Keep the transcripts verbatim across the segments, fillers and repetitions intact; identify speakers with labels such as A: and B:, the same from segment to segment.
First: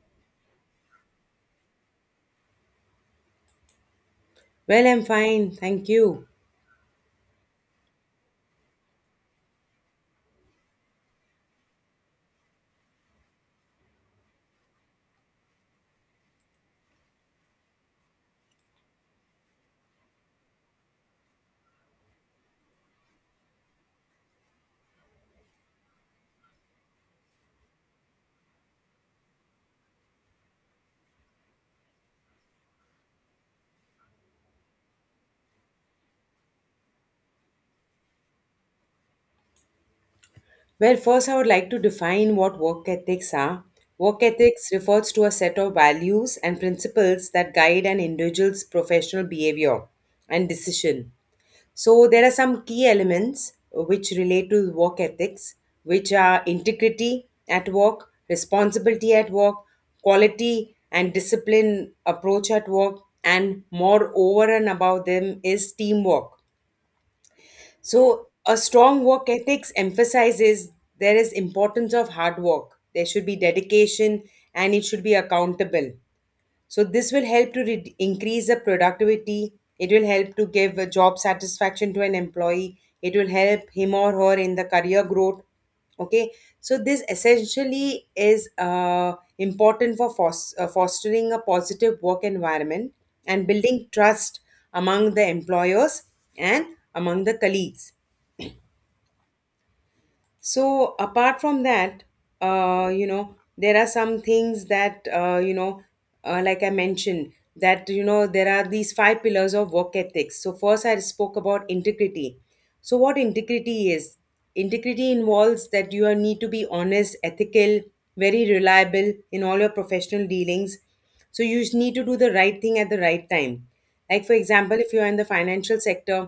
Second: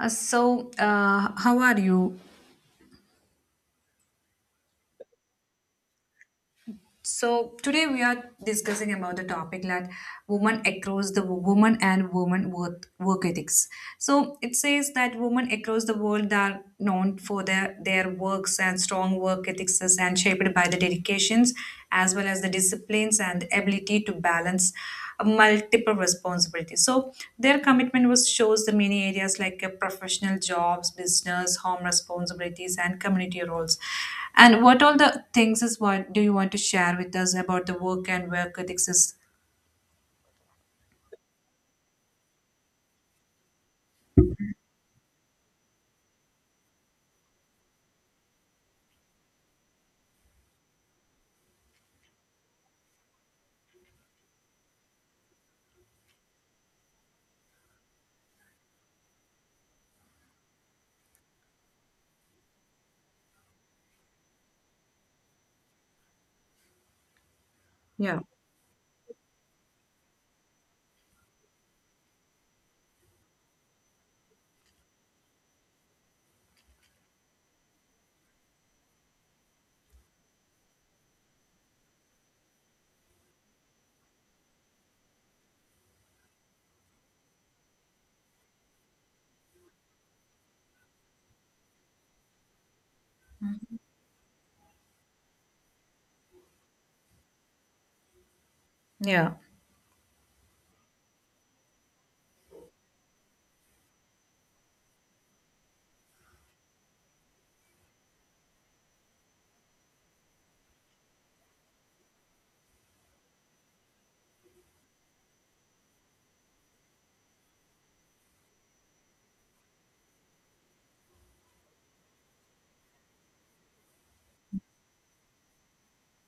A: Uh, so, uh, how are you?
B: Well, I'm fine, thank you.
A: So today we are discussing about the topic that women across the woman and woman work, work ethics. So it says that women across the world are known for their, their works and strong work ethics as- and shaped by the dedications as well as the disciplines and ability to balance multiple responsibilities. So their commitment was shows the many areas like uh, professional jobs, business, home responsibilities, and community roles. And what all the things is what do you want to share with us about the work and work ethics is.
B: Well, first, I would like to define what work ethics are. Work ethics refers to a set of values and principles that guide an individual's professional behavior and decision. So, there are some key elements which relate to work ethics, which are integrity at work, responsibility at work, quality and discipline approach at work, and more over and above them is teamwork.
A: yeah,
B: So a strong work ethics emphasizes there is importance of hard work. There should be dedication and it should be accountable. So this will help to re- increase the productivity. It will help to give a job satisfaction to an employee. It will help him or her in the career growth. Okay, so this essentially is uh, important for fos- uh, fostering a positive work environment and building trust among the employers and among the colleagues.
A: yeah,
B: So apart from that, uh, you know, there are some things that uh, you know, uh, like I mentioned, that you know, there are these five pillars of work ethics. So first, I spoke about integrity. So what integrity is? Integrity involves that you are- need to be honest, ethical, very reliable in all your professional dealings. So you just need to do the right thing at the right time. Like for example, if you are in the financial sector,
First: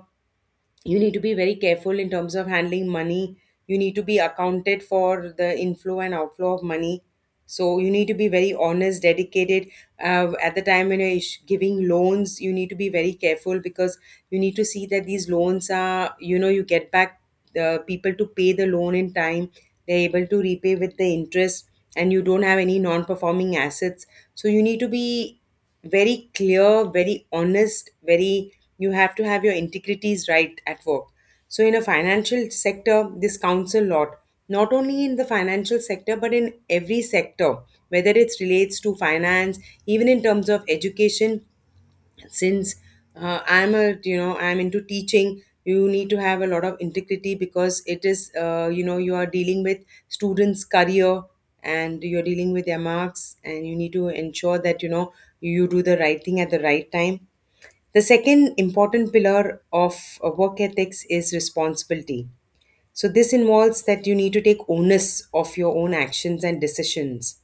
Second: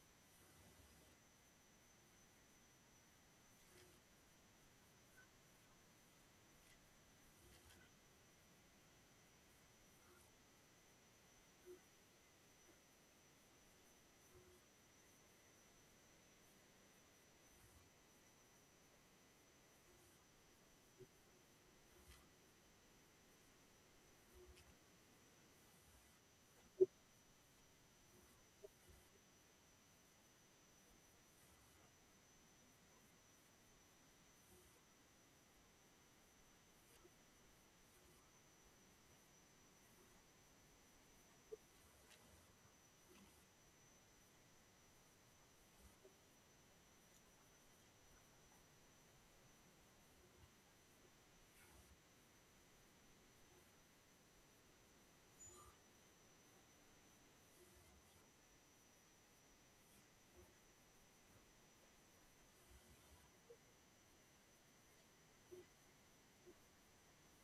B: you need to be very careful in terms of handling money. You need to be accounted for the inflow and outflow of money, so you need to be very honest, dedicated uh, at the time when you're ish- giving loans. You need to be very careful because you need to see that these loans are, you know, you get back the people to pay the loan in time, they're able to repay with the interest, and you don't have any non-performing assets. So you need to be very clear, very honest, very, you have to have your integrities right at work. So in a financial sector, this counts a lot. Not only in the financial sector, but in every sector, whether it relates to finance, even in terms of education, since uh, I'm a, you know, I'm into teaching, you need to have a lot of integrity because it is, uh, you know, you are dealing with students' career, and you're dealing with their marks, and you need to ensure that, you know, you do the right thing at the right time. The second important pillar of uh, work ethics is responsibility. So this involves that you need to take onus of your own actions and decisions.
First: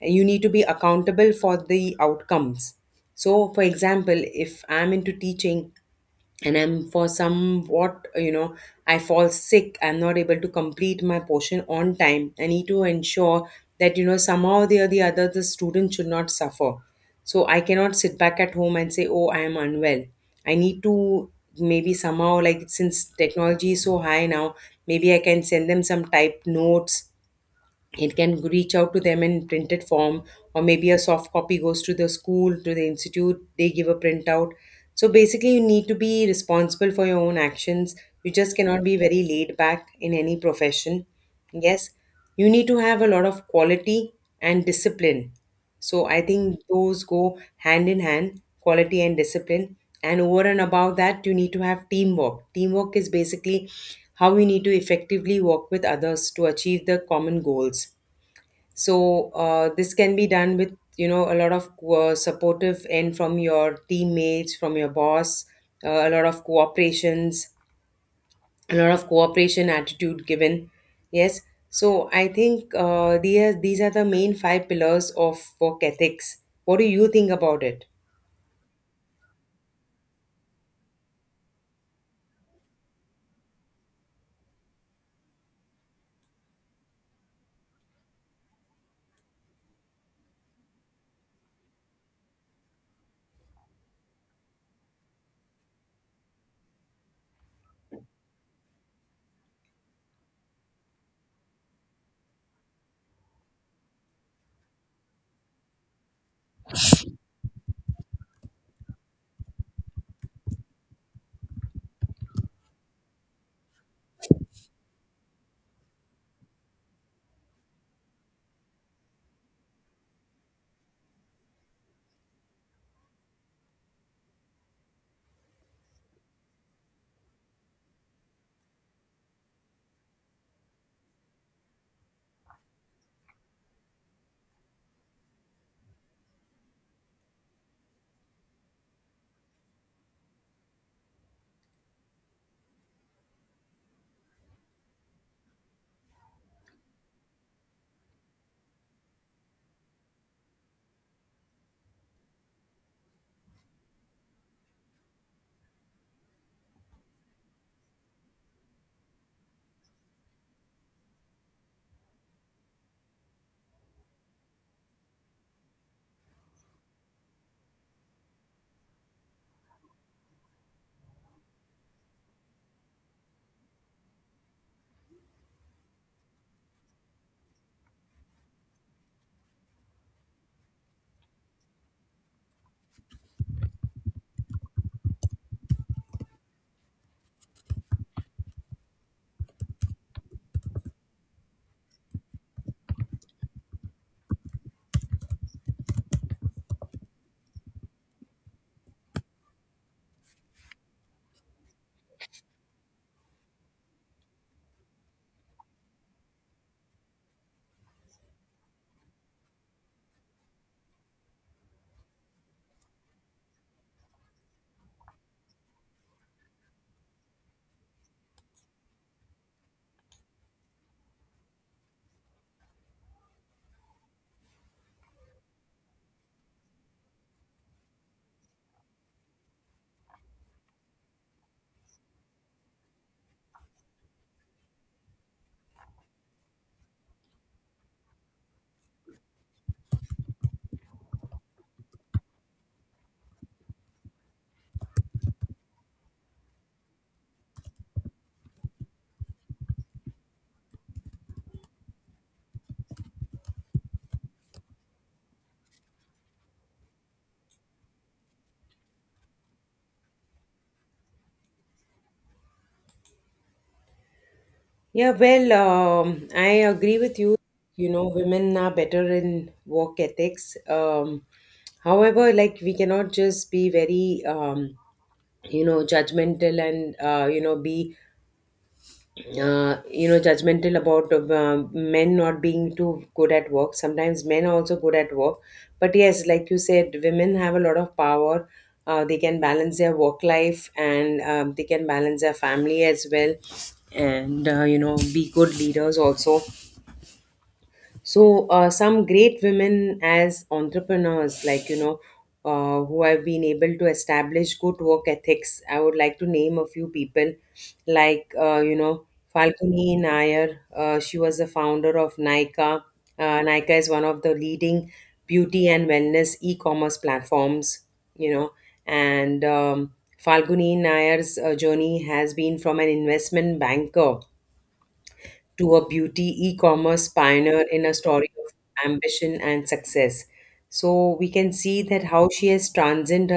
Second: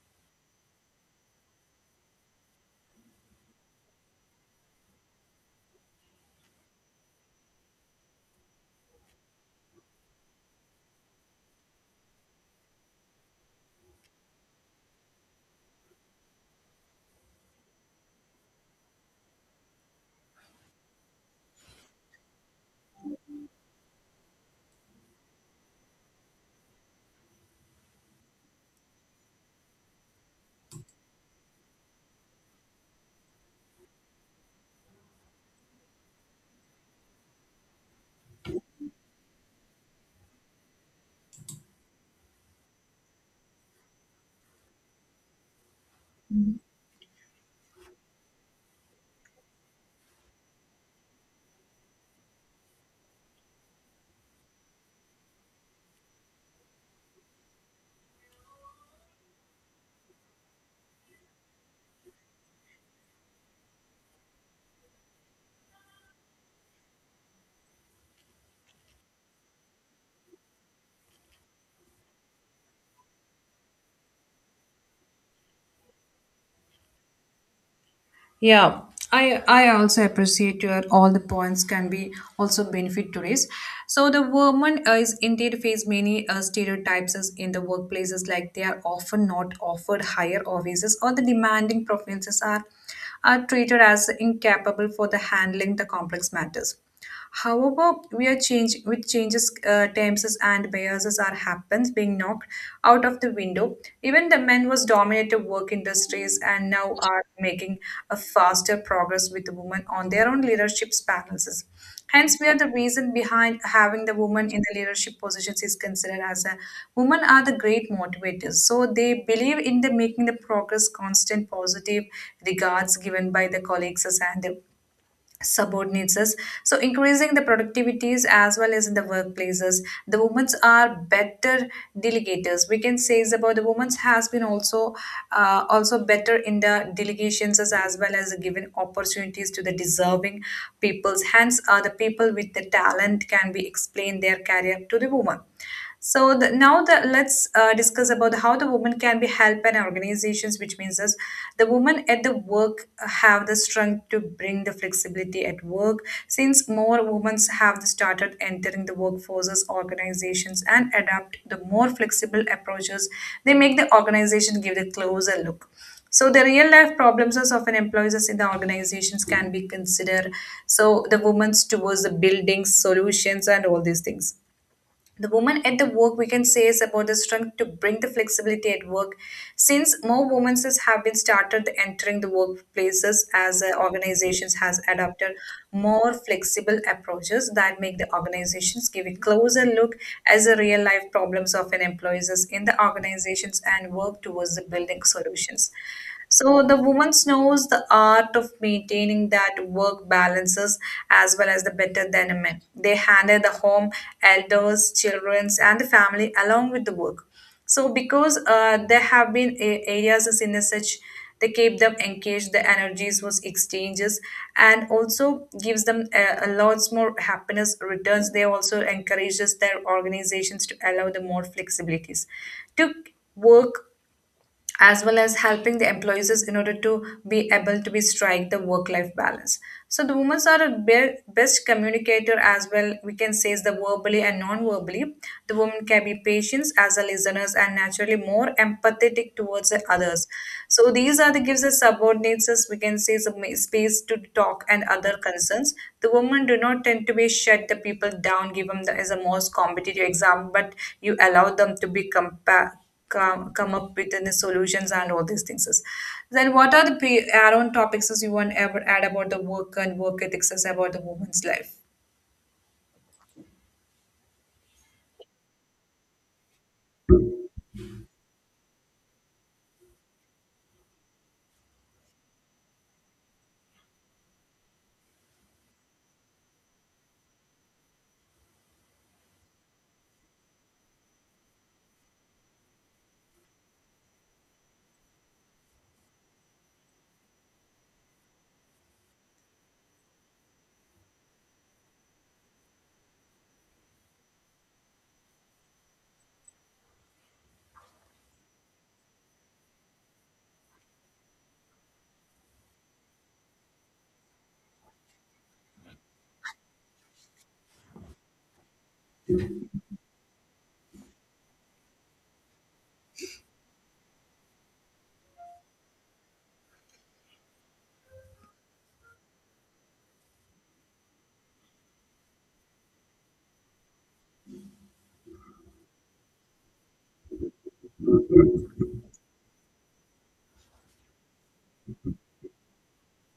B: You need to be accountable for the outcomes. So, for example, if I'm into teaching and I'm for somewhat, you know, I fall sick, I'm not able to complete my portion on time, I need to ensure that, you know, somehow or the, the other, the student should not suffer. So, I cannot sit back at home and say, oh, I am unwell. I need to maybe somehow, like, since technology is so high now, maybe I can send them some typed notes. It can reach out to them in printed form, or maybe a soft copy goes to the school, to the institute, they give a printout. So basically you need to be responsible for your own actions. You just cannot be very laid back in any profession. Yes, you need to have a lot of quality and discipline. So I think those go hand in hand, quality and discipline. And over and above that, you need to have teamwork. Teamwork is basically how we need to effectively work with others to achieve the common goals. So uh, this can be done with, you know, a lot of uh, supportive and from your teammates, from your boss, uh, a lot of cooperations, a lot of cooperation attitude given. Yes, so i think uh, these these are the main five pillars of work ethics. What do you think about it?
A: yeah. I I also appreciate your all the points can be also benefit tourists. So the woman uh, is indeed face many uh, stereotypes as in the workplaces, like they are often not offered higher offices, or the demanding preferences are are treated as incapable for the handling the complex matters. However, we are change with changes, uh, times and biases are happens being knocked out of the window. Even the men was dominated work industries and now are making a faster progress with the women on their own leadership panels. Hence, we are the reason behind having the women in the leadership positions is considered as a women are the great motivators. So they believe in the making the progress constant positive regards given by the colleagues and subordinates us. So increasing the productivities as well as in the workplaces, the women are better delegators, we can say is about the women has been also uh, also better in the delegations as, as well as giving opportunities to the deserving peoples, hence uh, the people with the talent can be explained their career to the woman. So the, now the, let's uh, discuss about how the woman can be helped in organizations, which means is the women at the work have the strength to bring the flexibility at work. Since more women have started entering the workforces, organizations, and adapt the more flexible approaches, they make the organization give the closer look. So the real life problems is of an employees in the organizations can be considered. So the women's towards the buildings, solutions, and all these things, the woman at the work, we can say, is about the strength to bring the flexibility at work since more women have been started entering the workplaces as uh, organizations has adopted more flexible approaches that make the organizations give a closer look as the real life problems of an employees is in the organizations and work towards the building solutions. So the woman knows the art of maintaining that work balances as well as the better than a man. They handle the home, elders, childrens, and the family along with the work. So because uh, there have been a- areas as in such, they keep them engaged, the energies was exchanges, and also gives them a, a lots more happiness returns. They also encourages their organizations to allow the more flexibilities to work as well as helping the employees is in order to be able to be strike the work life balance. So the women are a be- best communicator as well, we can say is the verbally and non verbally. The women can be patient as a listeners and naturally more empathetic towards the others. So these are the gives the subordinates, as we can say, some space to talk and other concerns. The women do not tend to be shut the people down, give them the, as a most competitive exam, but you allow them to be compared, come, come up with the solutions and all these things. Is. Then what are the add-on topics is you want ever add about the work and work ethics is about the woman's life?
B: Yeah, well, um, i agree with you. You know, women are better in work ethics, um, however, like, we cannot just be very, um, you know, judgmental and, uh, you know, be uh, you know, judgmental about uh, men not being too good at work. Sometimes men are also good at work, but yes, like you said, women have a lot of power. Uh, they can balance their work life, and um, they can balance their family as well, and uh, you know, be good leaders also. So, uh, some great women as entrepreneurs, like, you know, uh, who have been able to establish good work ethics. I would like to name a few people, like, uh, you know, Falguni Nair. Uh, she was the founder of Nykaa. Uh, Nykaa is one of the leading beauty and wellness e commerce platforms, you know, and um, Falguni Nair's uh, journey has been from an investment banker to a beauty e-commerce pioneer in a story of ambition and success. So we can see that how she has transcended